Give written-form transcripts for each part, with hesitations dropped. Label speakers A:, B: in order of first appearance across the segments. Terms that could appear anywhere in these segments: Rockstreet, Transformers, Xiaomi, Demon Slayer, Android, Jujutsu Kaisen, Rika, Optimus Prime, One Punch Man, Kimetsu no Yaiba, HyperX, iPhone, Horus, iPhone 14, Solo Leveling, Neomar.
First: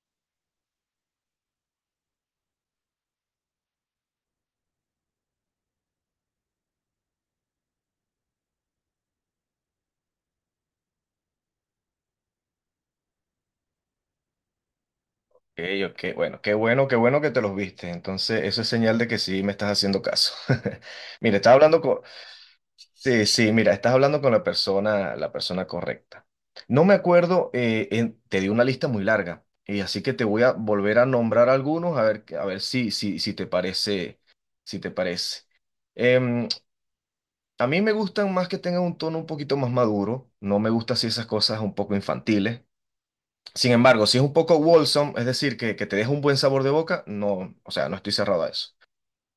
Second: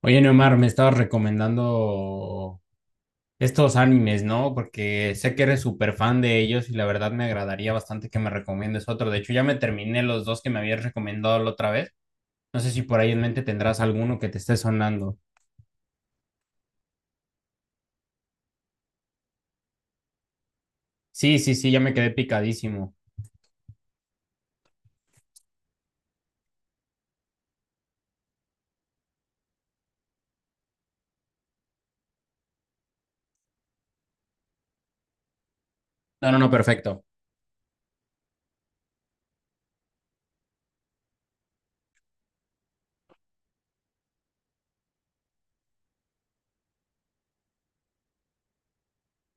A: Oye, Neomar, me estabas recomendando estos animes, ¿no? Porque sé que eres súper fan de ellos y la verdad me agradaría bastante que me recomiendes otro. De hecho, ya me terminé los dos que me habías recomendado la otra vez. No sé si por ahí en mente tendrás alguno que te esté sonando.
B: Ey, ok, bueno, qué bueno, qué bueno que te los viste. Entonces, eso es señal de que sí me estás haciendo caso. Mira,
A: Sí, sí,
B: estás
A: sí, ya
B: hablando
A: me
B: con...
A: quedé picadísimo.
B: Sí, sí, mira, estás hablando con la persona correcta. No me acuerdo, te di una lista muy larga, y así que te voy a volver a nombrar algunos a ver si te parece, si te parece.
A: No, no,
B: Em,
A: no, perfecto.
B: a mí me gustan más que tengan un tono un poquito más maduro. No me gustan así esas cosas un poco infantiles. Sin embargo, si es un poco wholesome, es decir, que te deja un buen sabor de boca, no, o sea, no estoy cerrado a eso.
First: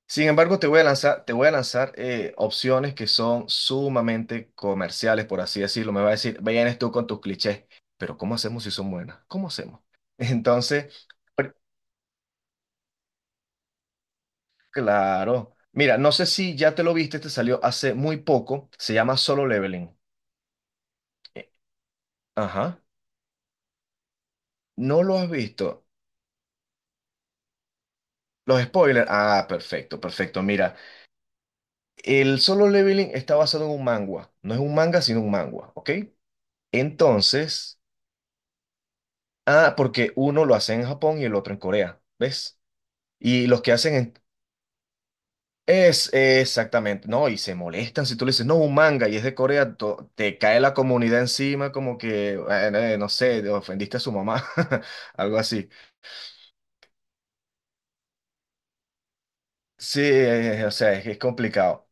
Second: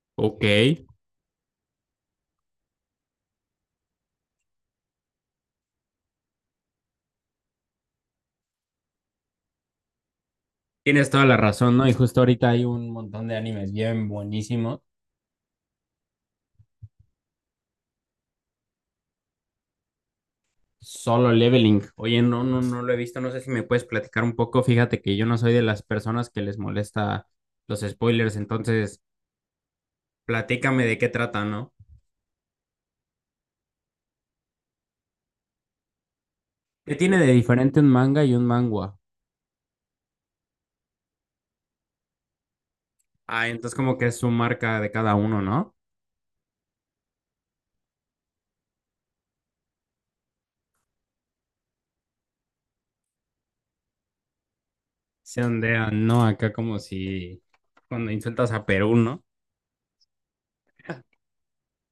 B: Sin
A: Ok.
B: embargo, te voy a lanzar, te voy a lanzar opciones que son sumamente comerciales, por así decirlo. Me va a decir, vienes tú con tus clichés, pero ¿cómo hacemos si son buenas? ¿Cómo hacemos? Entonces,
A: Tienes toda la
B: pr-
A: razón, ¿no? Y justo ahorita hay un montón de animes bien buenísimos.
B: claro. Mira, no sé si ya te lo viste, te salió hace muy poco. Se llama Solo Leveling.
A: Solo
B: Eh,
A: Leveling. Oye, no, no,
B: Ajá.
A: no lo he visto. No sé si me puedes platicar un poco. Fíjate
B: ¿No
A: que
B: lo
A: yo
B: has
A: no soy de las
B: visto?
A: personas que les molesta los spoilers,
B: Los
A: entonces
B: spoilers. Ah, perfecto, perfecto. Mira.
A: platícame de qué trata, ¿no?
B: El Solo Leveling está basado en un manga. No es un manga, sino un manga, ¿ok?
A: ¿Qué tiene de diferente
B: Entonces,
A: un manga y un mangua?
B: ah, porque uno lo hace en Japón y el otro en Corea, ¿ves?
A: Ah,
B: Y los que
A: entonces
B: hacen
A: como que es
B: en...
A: su marca de cada uno, ¿no?
B: Es exactamente, no, y se molestan si tú le dices, no, un manga y es de Corea, te cae la comunidad encima como que, bueno, no sé, ofendiste a su mamá, algo
A: Se
B: así.
A: ondean, ¿no? Acá como si cuando insultas a Perú, ¿no?
B: Sí, o sea, es complicado.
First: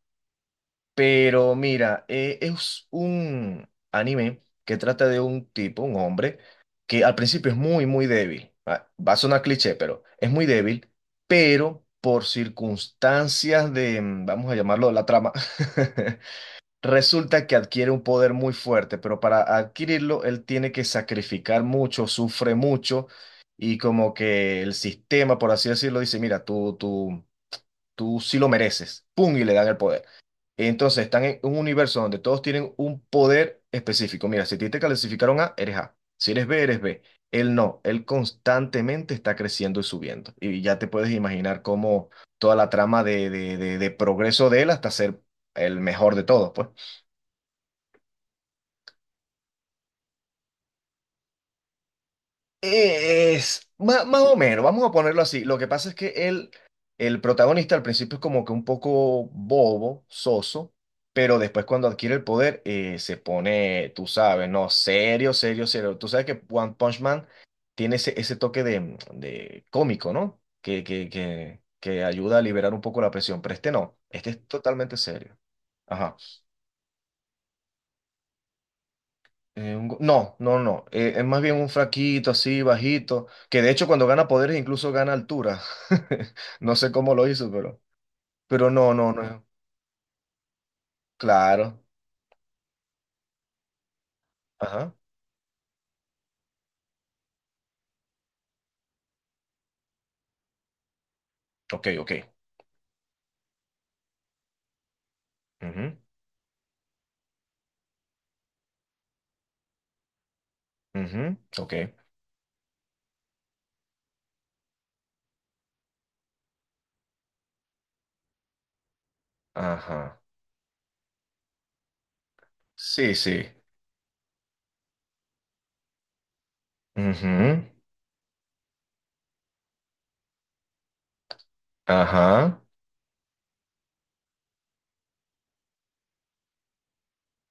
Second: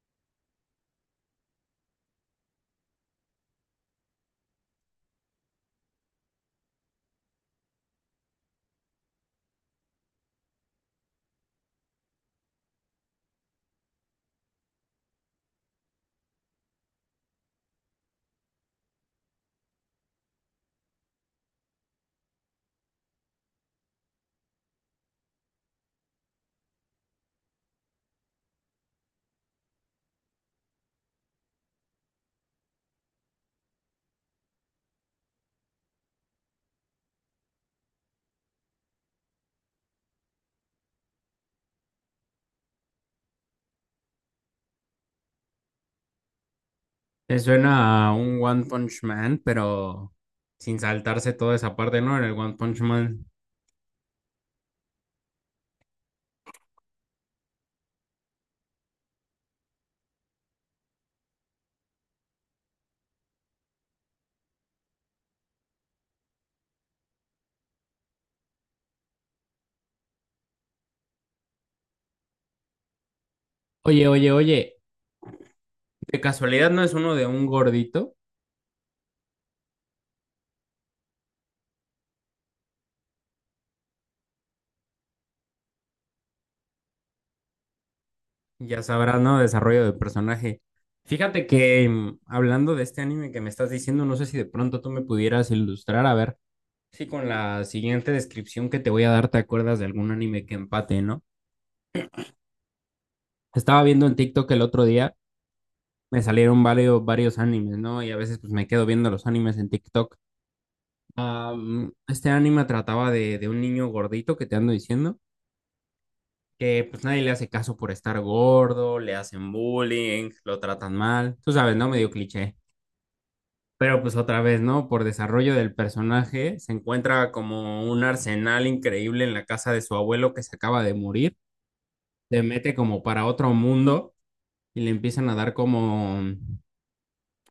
B: Pero mira, es un anime que trata de un tipo, un hombre, que al principio es muy, muy débil. Va a sonar cliché, pero es muy débil, pero por circunstancias de, vamos a llamarlo la trama, resulta que adquiere un poder muy fuerte, pero para adquirirlo él tiene que sacrificar mucho, sufre mucho, y como que el sistema, por así decirlo, dice, mira, tú sí lo mereces, ¡pum! Y le dan el poder. Entonces están en un universo donde todos tienen un poder específico. Mira, si a ti te clasificaron A, eres A. Si eres B, eres B. Él no, él constantemente está creciendo y subiendo. Y ya te puedes imaginar cómo toda la trama de, de progreso de él hasta ser el mejor de todos, pues.
A: Se suena a un One Punch Man, pero sin saltarse toda esa parte, ¿no? En el One Punch Man.
B: Es más o menos, vamos a ponerlo así. Lo que pasa es que él, el protagonista al principio es como que un poco bobo, soso, pero después cuando adquiere el poder se pone, tú sabes, no, serio, serio, serio. Tú sabes que One Punch Man tiene ese, ese toque de cómico, ¿no? Que ayuda a liberar un poco la presión, pero este no,
A: Oye, oye,
B: este es
A: oye,
B: totalmente serio. Ajá.
A: ¿de casualidad no es uno de un gordito?
B: Un no, no, no. Eh, es más bien un fraquito así, bajito, que de hecho cuando gana poderes incluso gana altura. No sé cómo lo hizo, pero
A: Ya
B: no, no,
A: sabrás, ¿no?
B: no.
A: Desarrollo de personaje. Fíjate
B: Claro.
A: que hablando de este anime que me estás diciendo, no sé si de pronto tú
B: Ajá.
A: me pudieras ilustrar, a ver si con la siguiente descripción que te voy a dar te acuerdas de algún anime que empate, ¿no?
B: Ok, ok.
A: Estaba viendo en TikTok el otro día,
B: Ujú,
A: me salieron varios, varios animes, ¿no? Y a veces pues me quedo viendo los animes en TikTok.
B: ujú,
A: Ah,
B: ok.
A: este anime trataba de un niño gordito que te ando diciendo, que pues nadie le hace caso por estar gordo, le hacen
B: Ajá.
A: bullying, lo tratan mal, tú sabes, ¿no? Medio cliché.
B: Sí, sí.
A: Pero pues otra vez, ¿no? Por desarrollo del personaje, se encuentra
B: Ujú,
A: como un arsenal increíble en la casa de su abuelo que se acaba de morir. Se
B: ajá.
A: mete como para otro mundo y le empiezan a dar como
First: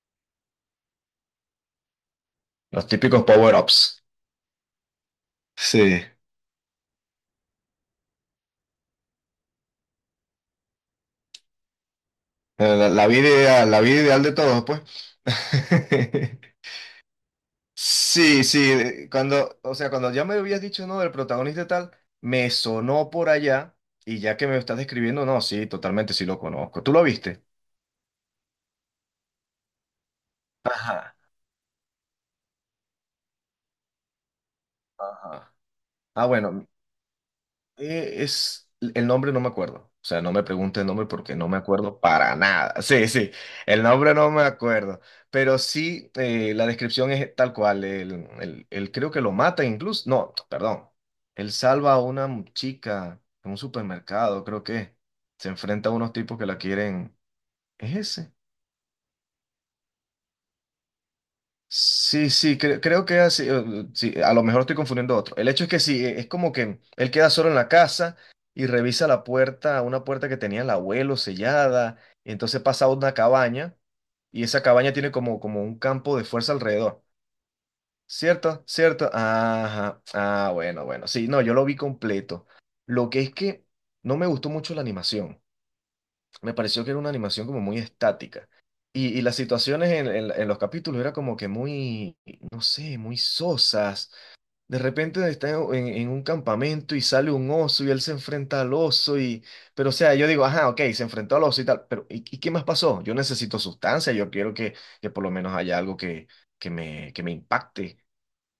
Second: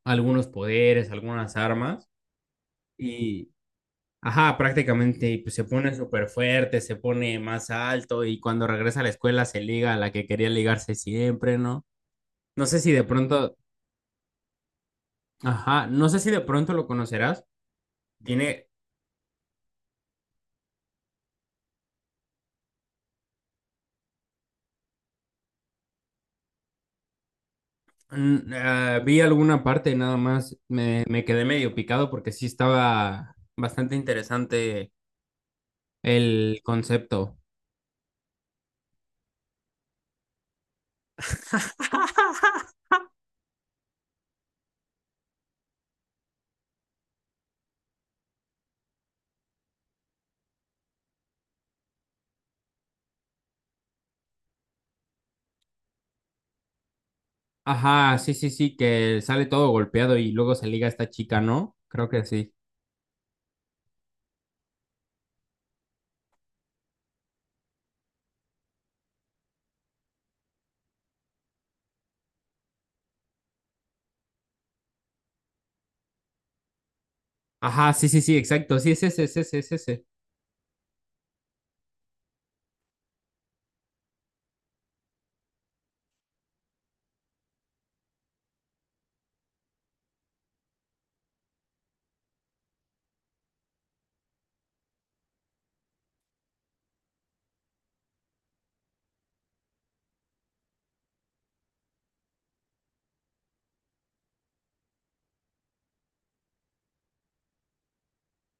A: algunos poderes, algunas armas.
B: Los típicos
A: Y,
B: power-ups.
A: ajá, prácticamente pues, se pone
B: Sí.
A: súper fuerte, se pone más alto y cuando regresa a la escuela se liga a la que quería ligarse siempre, ¿no? No sé
B: La,
A: si de pronto,
B: la vida ideal de todos, pues.
A: ajá, no sé si de pronto lo conocerás.
B: Sí, sí,
A: Tiene.
B: cuando, o sea, cuando ya me habías dicho, no, del protagonista y tal, me sonó por allá y ya que me lo estás describiendo, no, sí, totalmente sí lo conozco. ¿Tú lo viste?
A: Mm, ah, vi alguna parte nada más,
B: Ajá,
A: me quedé medio picado porque sí estaba bastante interesante
B: ajá. Ah,
A: el
B: bueno,
A: concepto.
B: eh, es el nombre no me acuerdo. O sea, no me pregunte el nombre porque no me acuerdo para nada. Sí, sí, el nombre no me acuerdo. Pero sí, la descripción es tal cual. Él, él creo que lo mata incluso. No, perdón. Él salva a una chica en un supermercado, creo que. Se enfrenta a unos tipos que la quieren. ¿Es
A: Ajá, sí,
B: ese?
A: sí, sí, que sale todo golpeado y luego se liga a esta chica, ¿no? Creo que
B: Sí,
A: sí.
B: sí, creo que así, sí, a lo mejor estoy confundiendo otro. El hecho es que sí, es como que él queda solo en la casa y revisa la puerta, una puerta que tenía el abuelo sellada, y entonces pasa a una cabaña y esa cabaña tiene como, como un campo de fuerza alrededor.
A: Ajá, sí, sí, sí,
B: ¿Cierto?
A: exacto, sí, es
B: ¿Cierto?
A: ese, es ese, es
B: Ajá.
A: ese.
B: Ah, bueno, bueno. Sí, no, yo lo vi completo. Lo que es que no me gustó mucho la animación, me pareció que era una animación como muy estática. Y las situaciones en, en los capítulos era como que muy, no sé, muy sosas. De repente está en, en un campamento y sale un oso y él se enfrenta al oso y... Pero o sea, yo digo, ajá, ok, se enfrentó al oso y tal, pero y qué más pasó? Yo necesito sustancia, yo quiero que por lo menos haya algo que, que me impacte,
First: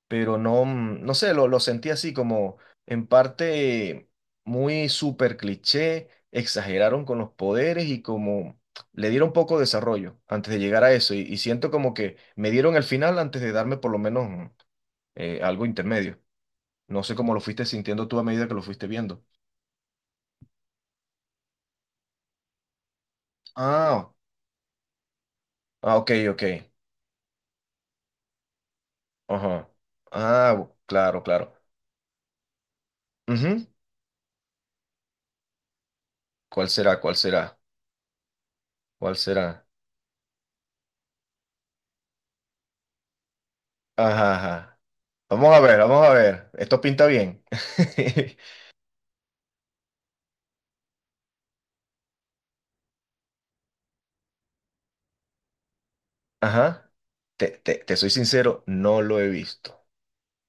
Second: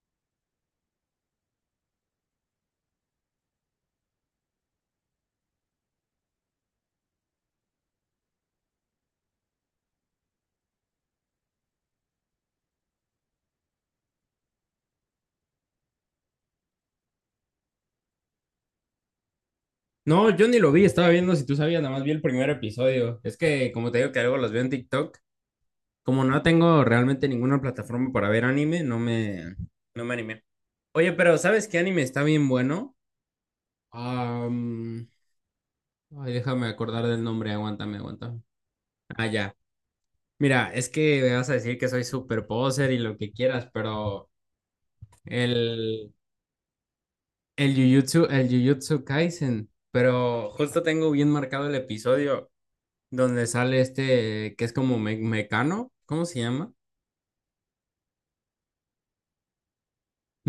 B: pero no, mm, no sé, lo sentí así como en parte muy súper cliché, exageraron con los poderes y como le dieron poco desarrollo antes de llegar a eso y siento como que me dieron el final antes de darme por lo menos mm, algo intermedio. No sé cómo lo fuiste sintiendo tú a medida que lo fuiste viendo.
A: No, yo ni lo vi, estaba viendo si tú sabías, nada más vi el primer episodio. Es que, como te
B: Ah,
A: digo que luego los veo en TikTok,
B: ah, ok,
A: como no
B: ok.
A: tengo realmente ninguna plataforma para ver anime,
B: Ajá.
A: no me animé.
B: Ah,
A: Oye,
B: claro,
A: pero
B: claro.
A: ¿sabes qué anime está bien bueno?
B: Ujú.
A: Am, ay, déjame
B: ¿Cuál será?
A: acordar
B: ¿Cuál
A: del nombre,
B: será?
A: aguántame, aguántame.
B: ¿Cuál
A: Ah, ya.
B: será?
A: Mira, es que me vas a decir que soy super poser y lo que quieras, pero
B: Ajá, ajá. Vamos a ver, vamos
A: el,
B: a ver. Esto pinta bien.
A: el Jujutsu Kaisen, pero justo tengo bien marcado el episodio donde sale este que es como Mecano, ¿cómo se llama?
B: Ajá. Te, te soy sincero, no lo he visto.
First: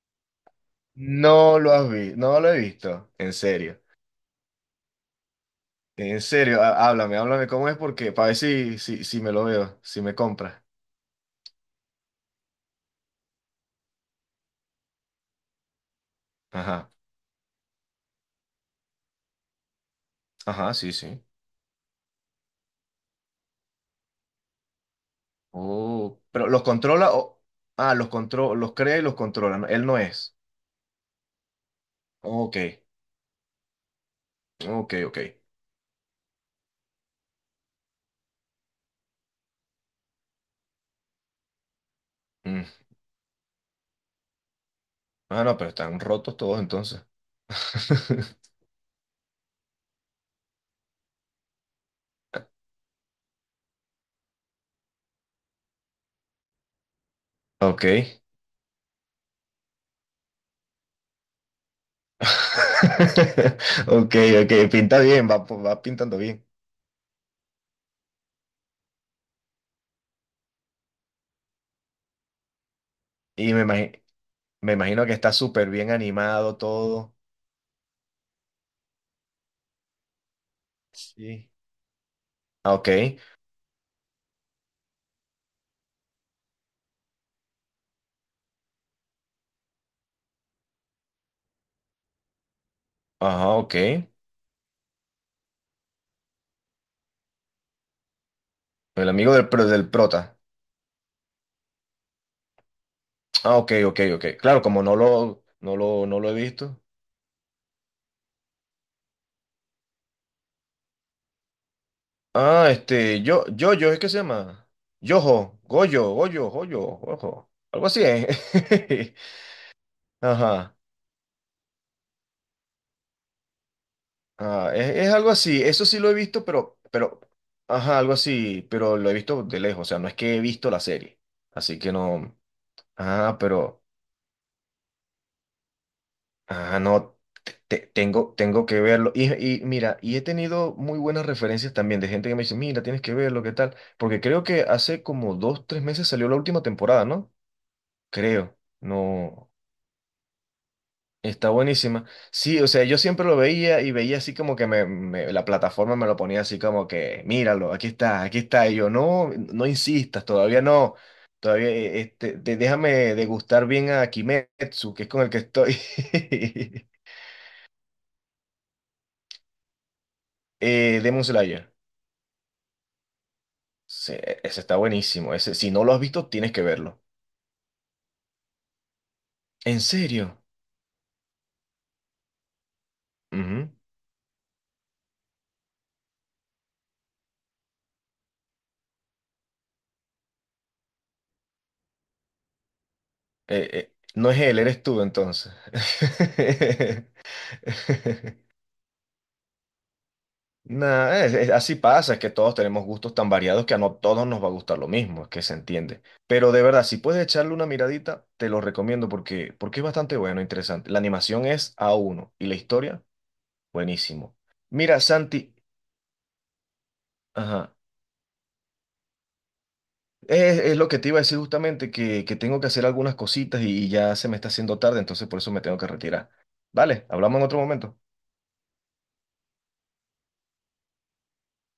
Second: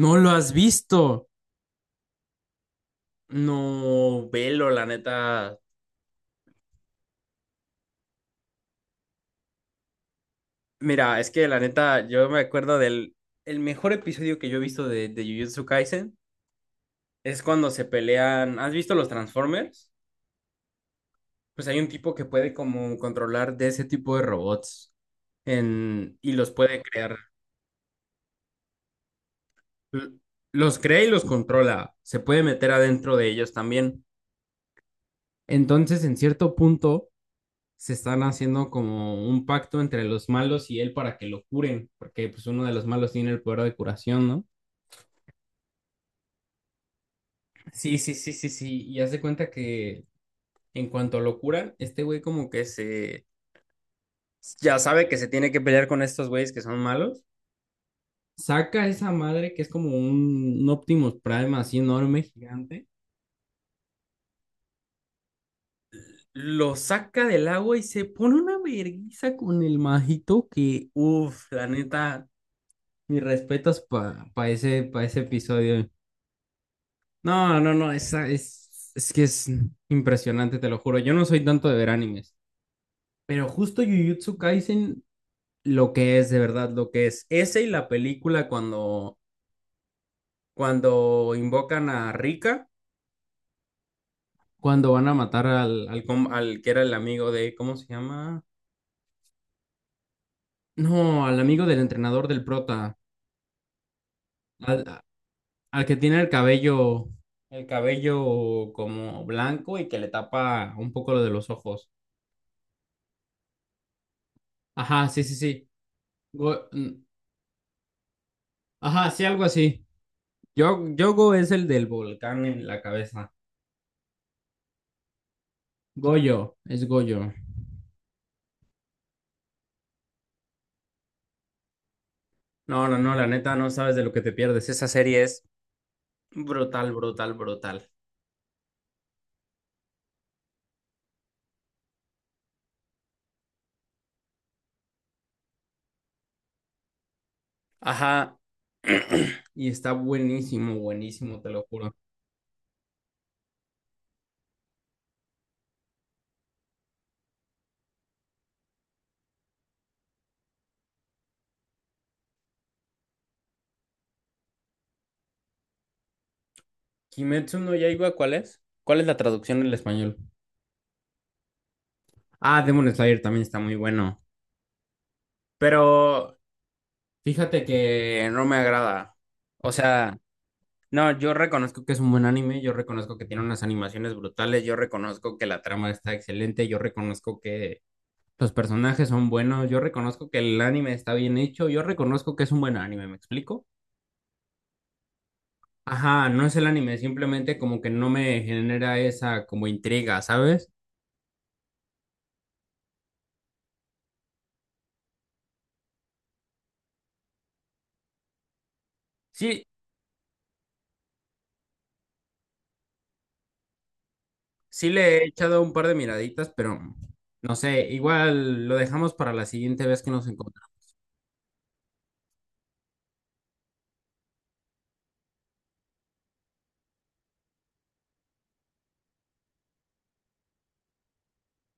A: No lo has visto.
B: No lo has visto, no lo he visto. En serio.
A: No, velo, la neta.
B: En serio, háblame, háblame cómo es porque para ver si, si, si me lo veo, si me compra.
A: Mira, es que la neta, yo me acuerdo del el mejor episodio que yo he visto de Jujutsu Kaisen.
B: Ajá.
A: Es cuando se pelean. ¿Has visto los Transformers?
B: Ajá, sí, sí.
A: Pues hay un tipo que puede como controlar de ese tipo de robots en...
B: Oh,
A: y
B: pero
A: los
B: los
A: puede
B: controla
A: crear.
B: o... Ah, los controla, los crea y los controla. Él no
A: L-
B: es.
A: Los crea y los controla. Se puede
B: Ok,
A: meter adentro de ellos también.
B: ok, ok.
A: Entonces, en cierto punto, se están haciendo como un pacto entre los malos y él para que lo curen, porque pues uno
B: Mm.
A: de los malos tiene el poder de curación, ¿no?
B: Ah, no, pero están rotos todos entonces.
A: Sí, sí, sí, sí, sí. Y haz de cuenta que en cuanto lo curan, este güey como que se, ya sabe que se tiene que pelear con estos güeyes que son malos.
B: Ok.
A: Saca esa madre que es como un Optimus Prime así enorme, gigante.
B: Ok, ok, pinta bien, va, va pintando bien.
A: Lo saca del agua y se pone una verguiza con el majito que, uff, la neta, mis
B: Y
A: respetos para
B: me
A: ese, pa
B: imagino que
A: ese
B: está súper
A: episodio.
B: bien animado todo.
A: No, no, no, esa es que es impresionante, te lo juro. Yo no soy
B: Sí.
A: tanto de ver animes,
B: Ah, ok,
A: pero justo Jujutsu Kaisen, lo que es, de verdad, lo que es. Ese y la película cuando invocan a Rika,
B: ajá, ok. El
A: cuando van a matar al, al, al que era el amigo de, ¿cómo se llama?
B: amigo del, del prota.
A: No, al amigo del entrenador del prota,
B: Ah, ok, ok, ok. Claro, como
A: al,
B: no lo, no
A: al que
B: lo,
A: tiene
B: no lo he visto.
A: el cabello como blanco y que le tapa un poco lo de los ojos.
B: Ah, este, yo, ¿es que se llama?
A: Ajá, sí, sí,
B: Yojo,
A: sí.
B: Goyo, Goyo,
A: Go-
B: Goyo,
A: mm,
B: Ojo. Algo así, ¿eh?
A: ajá, sí, algo así.
B: Ajá.
A: Yo, Yogo es el del volcán en la cabeza.
B: Ah, es algo así, eso sí lo he visto,
A: Goyo, es
B: pero,
A: Goyo.
B: ajá, algo así, pero lo he visto de lejos, o sea, no es que he visto la serie, así que no,
A: No, no, no, la
B: ah,
A: neta, no
B: pero,
A: sabes de lo que te pierdes. Esa serie es
B: ah,
A: brutal,
B: no,
A: brutal, brutal.
B: tengo, tengo que verlo, y mira, y he tenido muy buenas referencias también de gente que me dice, mira, tienes que verlo, ¿qué tal? Porque creo que hace como dos, tres meses salió la última temporada, ¿no?
A: Ajá,
B: Creo, no.
A: y está buenísimo, buenísimo, te
B: Está
A: lo juro.
B: buenísima. Sí, o sea, yo siempre lo veía y veía así como que me, la plataforma me lo ponía así como que, míralo, aquí está, aquí está. Y yo, no, no insistas, todavía no. Todavía, este, déjame degustar bien a Kimetsu, que es con el que estoy.
A: Kimetsu no Yaiba, ¿cuál es? ¿Cuál es la traducción en español?
B: Eh, Demon Slayer.
A: Ah, Demon Slayer también está muy
B: Sí,
A: bueno,
B: e, ese está buenísimo. Ese, si no lo has visto,
A: pero
B: tienes que verlo.
A: fíjate que no me agrada. O
B: ¿En
A: sea,
B: serio?
A: no, yo reconozco que es un buen anime, yo reconozco que tiene unas
B: Ujú.
A: animaciones brutales, yo reconozco que la trama está excelente, yo reconozco que los personajes son buenos, yo reconozco que el anime está bien hecho, yo reconozco que es un buen anime, ¿me explico?
B: No es él, eres tú entonces.
A: Ajá, no es el anime, simplemente como que no me genera esa como intriga, ¿sabes?
B: Nah, así pasa, es que todos tenemos gustos tan variados que a no todos nos va a gustar lo mismo, es que se entiende. Pero de verdad, si puedes echarle una miradita, te lo recomiendo porque,
A: Sí,
B: porque es bastante bueno, interesante. La animación es a uno y la historia, buenísimo.
A: sí
B: Mira,
A: le he
B: Santi,
A: echado un par de miraditas, pero no
B: ajá,
A: sé, igual lo dejamos para la siguiente vez que nos encontremos.
B: es lo que te iba a decir justamente, que tengo que hacer algunas cositas y ya se me está haciendo tarde, entonces por eso me tengo que retirar. Vale, hablamos en otro momento.